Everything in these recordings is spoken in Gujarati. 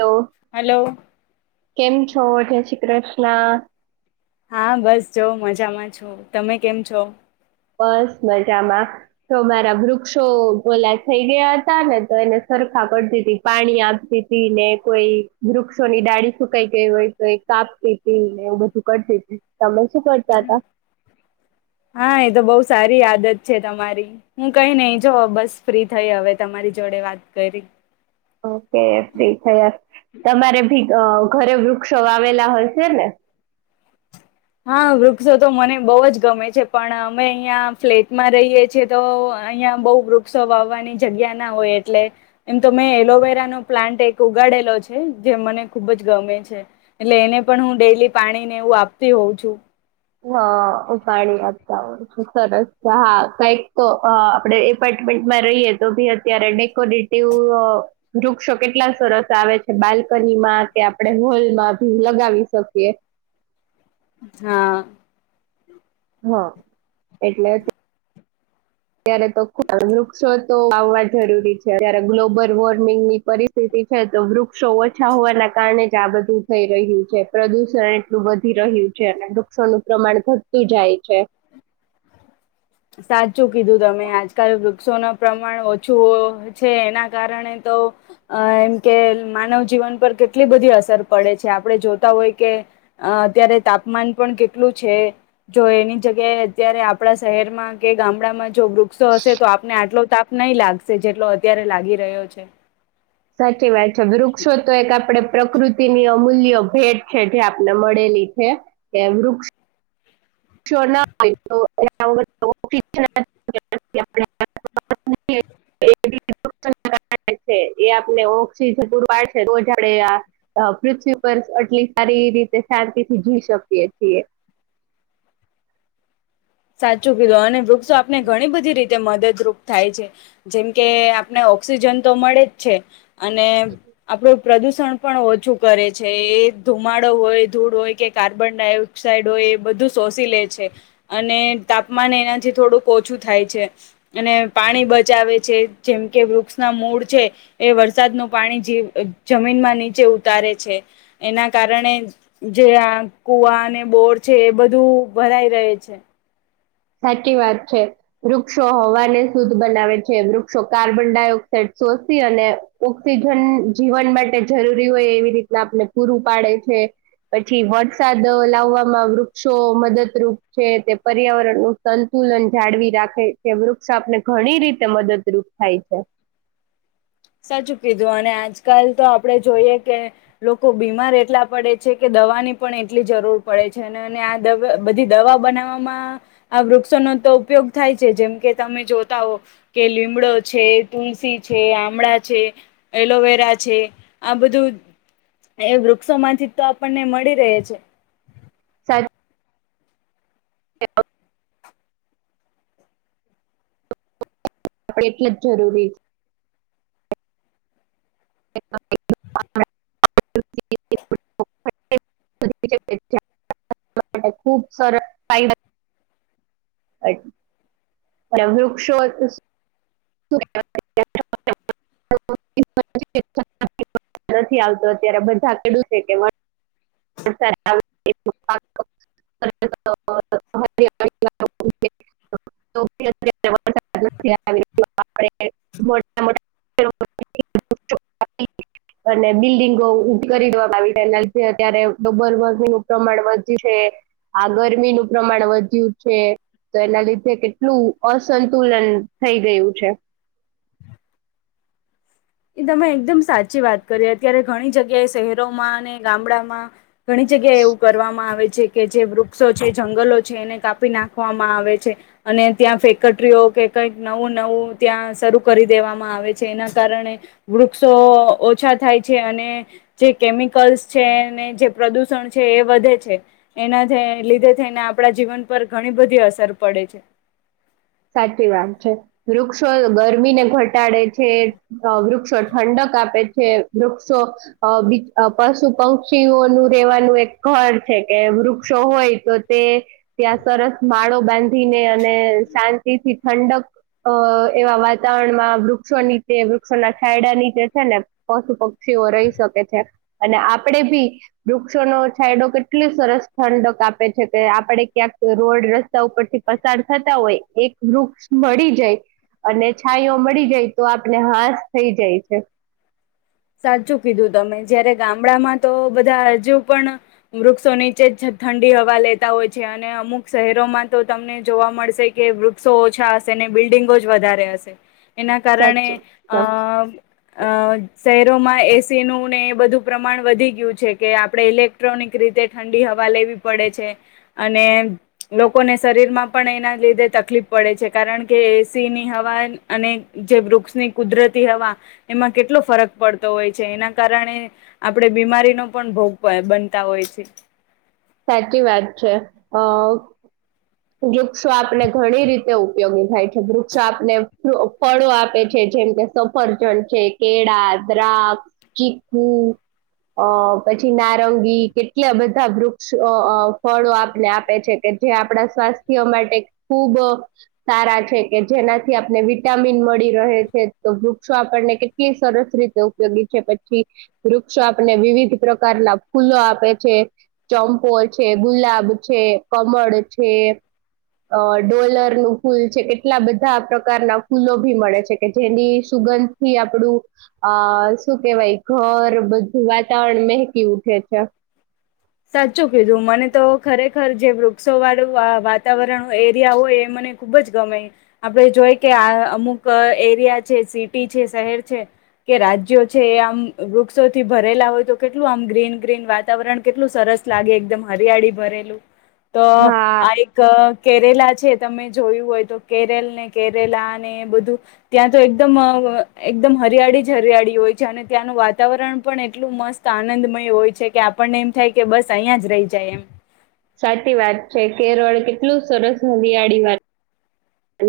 તો હલો કેમ છો જય શ્રી કૃષ્ણ હા બસ જો મજામાં છું તમે કેમ છો? બસ મજામાં જો મારા વૃક્ષો ઓલા થઈ ગયા હતા ને તો એને સરખા ખા કરતી તી પાણી આપતી ને કોઈ વૃક્ષોની ડાળી સુકાઈ ગઈ હોય તો કાપ [unintelligible] ને એવું બધું કરતી હતી તમે શું કરતા હતા? હા એ તો બહુ સારી આદત છે તમારી હું કઈ નહી જો બસ ફ્રી થઈ હવે તમારી જોડે વાત કરી ઓકે ફ્રી થયા તમારે ભી અ ઘરે વૃક્ષો વાવેલા હોય છે ને હા વૃક્ષો તો મને બહુ જ ગમે છે પણ અમે અહિયાં ફ્લેટમાં રહીએ છીએ તો અહીંયા બવ વૃક્ષો વાવાની જગ્યા ના હોય એટલે એમ તો મેં એલોવેરા નો પ્લાન્ટ એક ગાડેલો છે જે મને ખુબ જ ગમે છે એટલે એને પણ હું ડેલી પાણી ને એવું આપ તી હોઉં છું. હ હું પાણી આપવા હોય છુ સરસ છે હા કઈક તો આપડે એ પ રહીએ તો ભી અત્યારે ડેકોરેટિવ વૃક્ષો કેટલા સરસ આવે છે બાલ કની માં કે આપડે હોલ માં ભી લગાવી શકીએ. હા હા એટલે ત્યારે તો ખ વૃક્ષો તો વાવવા જરૂરી છે અત્યારે ગ્લોબલ વોર્મિંગ ની પરિસ્થિતિ છે તો વૃક્ષો ઓછા હોવાના કારણે જ આ બધું થઈ રહ્યું છે પ્રદૂષણ એટલું વધી રહ્યું વૃક્ષોનું પ્રમાણ ઘટટી જાય છે. સાચું કીધું તમે આજકાલ વૃક્ષોના પ્રમાણ ઓછું છે એના કારણે તો એમ કે માનવ જીવન પર કેટલી બધી અસર પડે છે આપણે જોતા હોય કે અત્યારે તાપમાન પણ કેટલું છે. જો એની જગ્યાએ અત્યારે આપડા શહેરમાં કે ગામડામાં જો વૃક્ષો હશે તો આપને આટલો તાપ નહી લાગશે જેટલો અત્યારે લાગી રહ્યો છે. સાચી વાત છે વૃક્ષો તો એક આપડે પ્રકૃતિની અમૂલ્ય ભેટ છે જે આપને મળેલી છે એ વૃક્ષ [unintelligible] [unintelligible] એ આપને ઓક્સિજન પૂરડશે તો જ આપડે આ પૃથ્વી પરર આટલી સારી એ રીતે શાંતિ થી જોઈ શકીએ છીએ સાચું કિલો અને વૃક્ષો આપને ઘણી બધી તે મદદરૂપ થાય છે જેમકે આપને ઓક્સિજન તો મળે જ છે. અને આપણો પ્રદુષણ પણ ઓછું કરે છે એ ધુમાડો હોય ધૂળ હોય કે કાર્બન ડાયોક્સાઇડ હોય એ બધું શોષી લે છે. અને તાપમાન એનાથી થોડુંક ઓછું થાય છે અને પાણી બચાવે છે જેમ કે વૃક્ષના મૂળ છે એ વરસાદનું પાણી જ જમીનમાં નીચે ઉતારે છે. એના કારણે જે કુવા અને બોર છે એ બધું ભરાઈ રહે છે. સાચી વાત છે વૃક્ષો હવાને શુદ્ધ બનાવે છે વૃક્ષો કાર્બન ડાયોક્સાઇડ શોષી અને ઓક્સિજન જીવન માટે જરૂરી હોય એવી રીતના આપને પૂરું પાડે છે. પછી વરસાદ લાવવામાં વૃક્ષો મદદરૂપ છે તે પર્યાવરણ સંતુલન જાળવી રાખે છે વૃક્ષ આપને ઘણી રીતે મદદરૂપ થાય છે. [inaudible] સાચું કીધું અને આજકાલ તો આપડે જોઈએ કે લોકો બીમાર એટલા પડે છે કે દ દવાની પણ એટલી જરૂર પડે છે અને આ બધી દવા બનાવવામાં આ વૃક્ષોનો તો ઉપયોગ થાય છે જેમ કે તમે જોતા હો કે લીમડો છે તુલસી છે આ ગામડા છે એલોવેરા છે આ બધું એ વૃક્ષો માંથી તો આપણને મળી રહે છે. [unintelligible] [inaudible] આપણે એટલે જ જરૂરી [inaudible] [inaudible] ખુબ સરસ અ વૃક્ષો [inaudible] નથી આવતો અત્યારે બધા કેડું છે કે. [inaudible] [inaudible] [inaudible] [unintelligible] મોટા મોટા [inaudible] અને બિલ્ડિંગો ઉભી કરી દેવામાં આવીનાલ છે અત્યારે ડબલ વોર્મિંગું પ્રમાણ વધ્યું આ ગરમીનું પ્રમાણ વધ્યું છે. તો એના લીધે કેટલું અસંતુલન થઈ ગયું છે. એ તમે એકદમ સાચી વાત કરી અત્યારે ઘણી જગ્યાએ શહેરોમાં અને ગામડામાં ઘણી જગ્યાએ એવું કરવામાં આવે છે. કે જે વૃક્ષો છે જંગલો છે એને કાપી નાખવામાં આવે છે અને ત્યાં ફેકટરીઓ કે કઈક નવું નવું ત્યાં શરૂ કરી દેવામાં આવે છે એના કારણે વૃક્ષો ઓછા થાય છે, અને જે કેમિકલ્સ છે જે પ્રદુષણ છે એ વધે છે એનાથી લીધે થઈને આપણા જીવન પર ઘણી બધી અસર પડે છે, [unintelligible] સાચી વાત છે વૃક્ષો ગરમી ને ઘટાડે છે વૃક્ષો ઠંડક આપે છે વૃક્ષો પશુ પક્ષીઓ નું રેવાનું એક ઘળ છે કે વૃક્ષો હોય તો તે ત્યાં સરસ માળો બાંધીને અને શા તેથી ઠંડક અ એવા વાતાવરણમાં વૃક્ષો નીચે વૃક્ષોના ખાયડા નીચે છે, ને પશુ પક્ષીઓ રહી શકે છે, અને આપડે ભી વૃક્ષો નો છાયડો કેટલી સરસ ઠંડકાપે છે, કે આપડે ક્યાંક રોડ રસ્તા ઉપર થી પસાર થતા હોય, એક વૃક્ષ મળી જાય, અને છાઈઓ મળી જાય તો આપણે હાસ થઈ જાય છે, સાચું કીધું તમે જયારે ગામડામાં તો બધા હજુ પણ વૃક્ષો નીચે જ ઠંડી હવા લેતા હોય છે, અને અમુક શહેરોમાં તો તમને જોવા મળશે કે વૃક્ષો ઓછા હશે, બિલ્ડિંગો જ વધારે હશે એના કારણે સાચું એસીનું ને એ બધું પ્રમાણ વધી ગયું છે કે આપણે ઇલેક્ટ્રોનિક રીતે ઠંડી હવા લઈ પડે છે, અને લોકોને શરીરમાં પણ એના લીધે તકલીફ પડે છે, કારણ કે એસીની હવા અને જે વૃક્ષની કુદરતી હવા એમાં કેટલો ફરક પડતો હોય છે એના કારણે આપણેે બીમારીનો પણ ભોગ બનતા હોય છે, સાચી વાત છે અ વૃક્ષો આપને ઘણી રીતે ઉપયોગી થાય છે વૃક્ષો આપને ફળો આપે છે. જેમ કે સફરજન છે કેળા દ્રાક્ષ ચીકુ અ પછી નારંગી કેટલા બધા વૃક્ષ ફળો આપણે આપે છે, કે જે આપણા સ્વાસ્થ્ય માટે ખુબ છે કે જેનાથી આપને વિટામિન મળી રહે છે તો વૃક્ષો આપણને કેટલી સરસ રીતે ઉપયોગી છે પછી વૃક્ષો આપને વિવિધ પ્રકારના ફૂલો આપે છે, ચંપો છે ગુલાબ છે કમળ છે, અ ડોલર નું ફૂલ છે કેટલા બધા પ્રકારના ફૂલો ભી મળે છે કે જેની સુગંધથી આપડું આ શું કેવાય ઘર બધું વાતાવરણ મહેકી ઉઠે છે, [unintelligible] સાચું કીધું મને તો ખરેખ જે વૃક્ષો વાળું વાતાવરણ એરિયા હોય એ મને ખુબ જ ગમે આપડે જોઈ કે અમુક એરિયા છે સિટી છે શહેર છે, કે રાજ્યો છે એ આમ વૃક્ષોથી ભરેલા હોય તો કેટલું આમ ગ્રીન ગ્રીન વાતાવરણ કેટલું સરસ લાગે એકદમ હરિયાળી ભરેલું તો હા આ એક કેરેલા તમે જોયું હોય તો કેરલ ને કેરેલા ને બધું ત્યાં તો એકદમ એકદમ હરિયાળી જ હરિયાળી હોય છે, અને ત્યાંનું વાતાવરણ પણ એટલું મસ્ત આનંદમય હોય છે કે આપણનેમ થાય કે બસ અહીિયાં જ રહી જાય એમ, સાચી વાત છે, કેરળ કેટલું સરસ મંગિયાળી વાત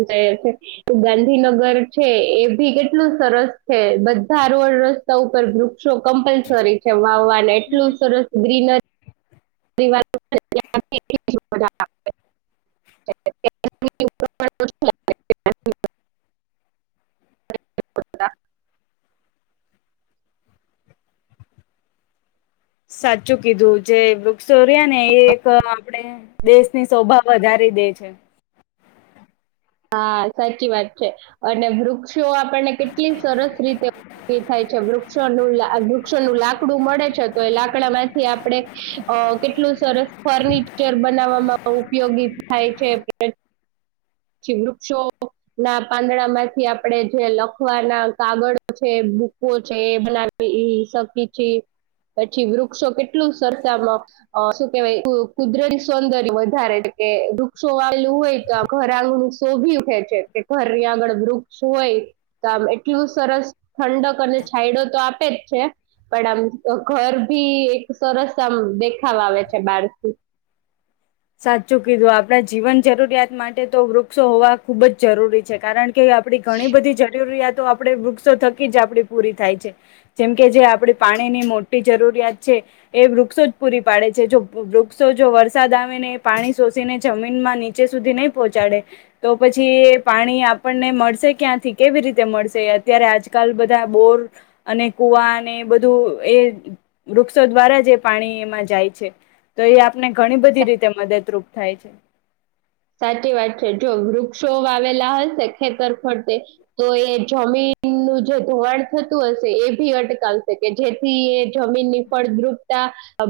છે ગાંધીનગર છે એ ભી કેટલું સરસ છે બધા રસ્તા ઉપર વૃક્ષો કમ્પલસરી છે, વાવવાને એટલું સરસ ગ્રીનરી પરિવાર [unintelligible] [unintelligible] સાચું કીધું જે વૃક્ષોરિયા ને એ એક આપણે દેશની શોભા વધારે દે છે, હા સાચી વાત છે, અને ભૃક્ષ વૃક્ષ આપણને કેટલી સરસ રીતે ઉપયોગી થાય છે, વૃક્ષ વું વૃક્ષ નું લાકડું મળે, લાકડા માંથી આપણે કેટલું સરસ ફર્નિચર બનાવવામાં ઉપયોગ ગીત થાય છે એ પછી, વૃક્ષો ના પાંદડા માંથી આપણેે જે લખવાના કાગળો છે. બૂકો છે, એ બનાવી શકી છે. પછી વૃક્ષો, કેટલું સરતામાં શું કેવાય કુદરતી સૌંદર્ય વધારે કે વૃક્ષો વાયલું હોય, તો ઘર આંગણું શોભી ઉઠે છે, કે ઘર આગળ વૃક્ષ હોય, તો આમ એટલું સરસ ઠંડક અને છાયડો, તો આપે જ છે. પણ આમ ઘર ભી એક સરસ આમ દેખાવા આવે છે, બારથી સાચું કીધું આપડા જીવન જરૂરિયાત માટે તો વૃક્ષો હોવા ખુબજ જરૂરી છે, કારણ કે આપડી ઘણી, બધી જરૂરિયાત તો આપે વૃક્ષો થકી જ આપડી પૂરી થાય છે, જેમ કે જે આપડી પાણી ની મોટી જરૂરિયાત છે. એ વૃક્ષો જ પૂરી પાડે છે, જો વૃક્ષો જો વરસાદ આવે પાણી સોષીને જમીનમાં નીચે સુધી નહીં, પહોંચાડે તો પછી પાણી આપણને મળશે ક્યાંથી કેવી રીતે મળશે અત્યારે આજકાલ બધા બોર અને કુવાને બધું. એ વૃક્ષો દ્વારા જે પાણી એમાં જાય છે. તો એ આપને ઘણી, બધી રીતે મદદરૂપ થાય છે. સાચી વાત છે, જો વરુ શો આવેલા હશે, ખેતર ફરતે તો એ જમીનનું જે ધોવાણ થતું, હશે એ ભી અટકાવશે કે જેથી, એ જમીનની ફળદ્રુપતા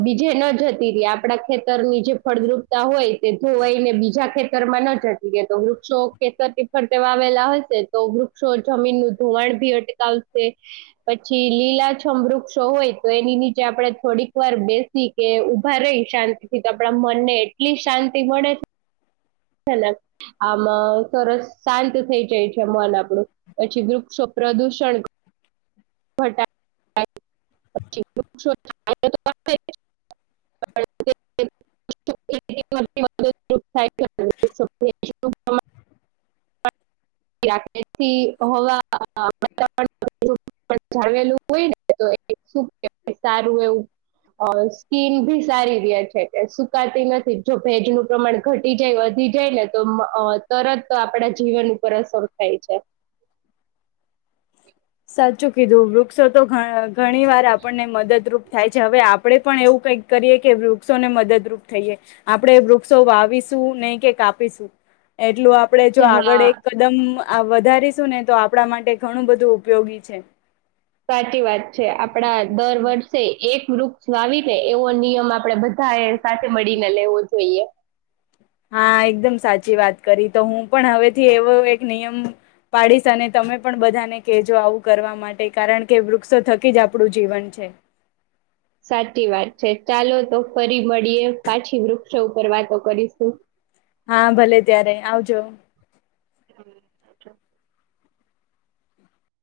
બીજે ન જતી રહે આપણા ખેતરની જે ફળદ્રુપતા હોય, તે ધોવાઈ ને બીજા ખેતરમાં ન જટ, તો વૃક્ષો ખેતરફર આવેલા હશે, તો વૃક્ષો જમીન નું ધ વણ ભી અટકાવશે પછી લીલા છમ વૃક્ષો હોય, તો એની નીચે આપણે થોડીક વાર બેસી કે ઉભા રહી, શાંતિથી તો આપણા મનને એટલી શાંતિ મળે લા આમાં સરસ શાંત થઈ જાય છે, મન આપણું પછી વૃક્ષો પ્રદૂષણ હટા [inaudible] [inaudible] [inaudible] પણ જાાવલું હોય, ને શું સારું એવું. સ્કીન ભી સારી રહ્યા છે, સુકાતી નથી, જો ભેજનું પ્રમાણ ઘટી જાય વધી જાય, ને તો તરત આપડા જીવન ઉપર અસર થાય છે. સાચું કીધું વૃક્ષો, તો ઘણી વાર આપણને મદદરૂપ થાય છે, હવે આપણેે પણ એવું કઈક કરીએ કે વૃક્ષોને, મદદરૂપ થઈએ, આપણેે વૃક્ષો વાવીસ શું નહી, કે કાપીશું એટલું આપણે, જો હા આગળ એક કદમ વધારીશું ને તો આપણા માટે ઘણું, બધું ઉપયોગી છે. સાચી વાત છે, આપડા દર વર્ષે એક વૃક્ષ લાવી, ને એવો નિયમ આપડે બધા ધાયે સાથે, મળીને લેવો જોઈએ હા, એકદમ સાચી વાત કરી તો હું, પણ હવેથી એવો એક નિયમ પાડીશ. અને તમે પણ બધાને કેજો આવું કરવા માટે ટે કારણ કે વૃક્ષો થકી, જ આપણું જીવન છે. [inaudible] સાચી વાત છે, ચાલો તો ફરી મળીએ પાછી વૃક્ષો ઉપર વાતો કરીશું હા, ભલે ત્યારે આવજો હમ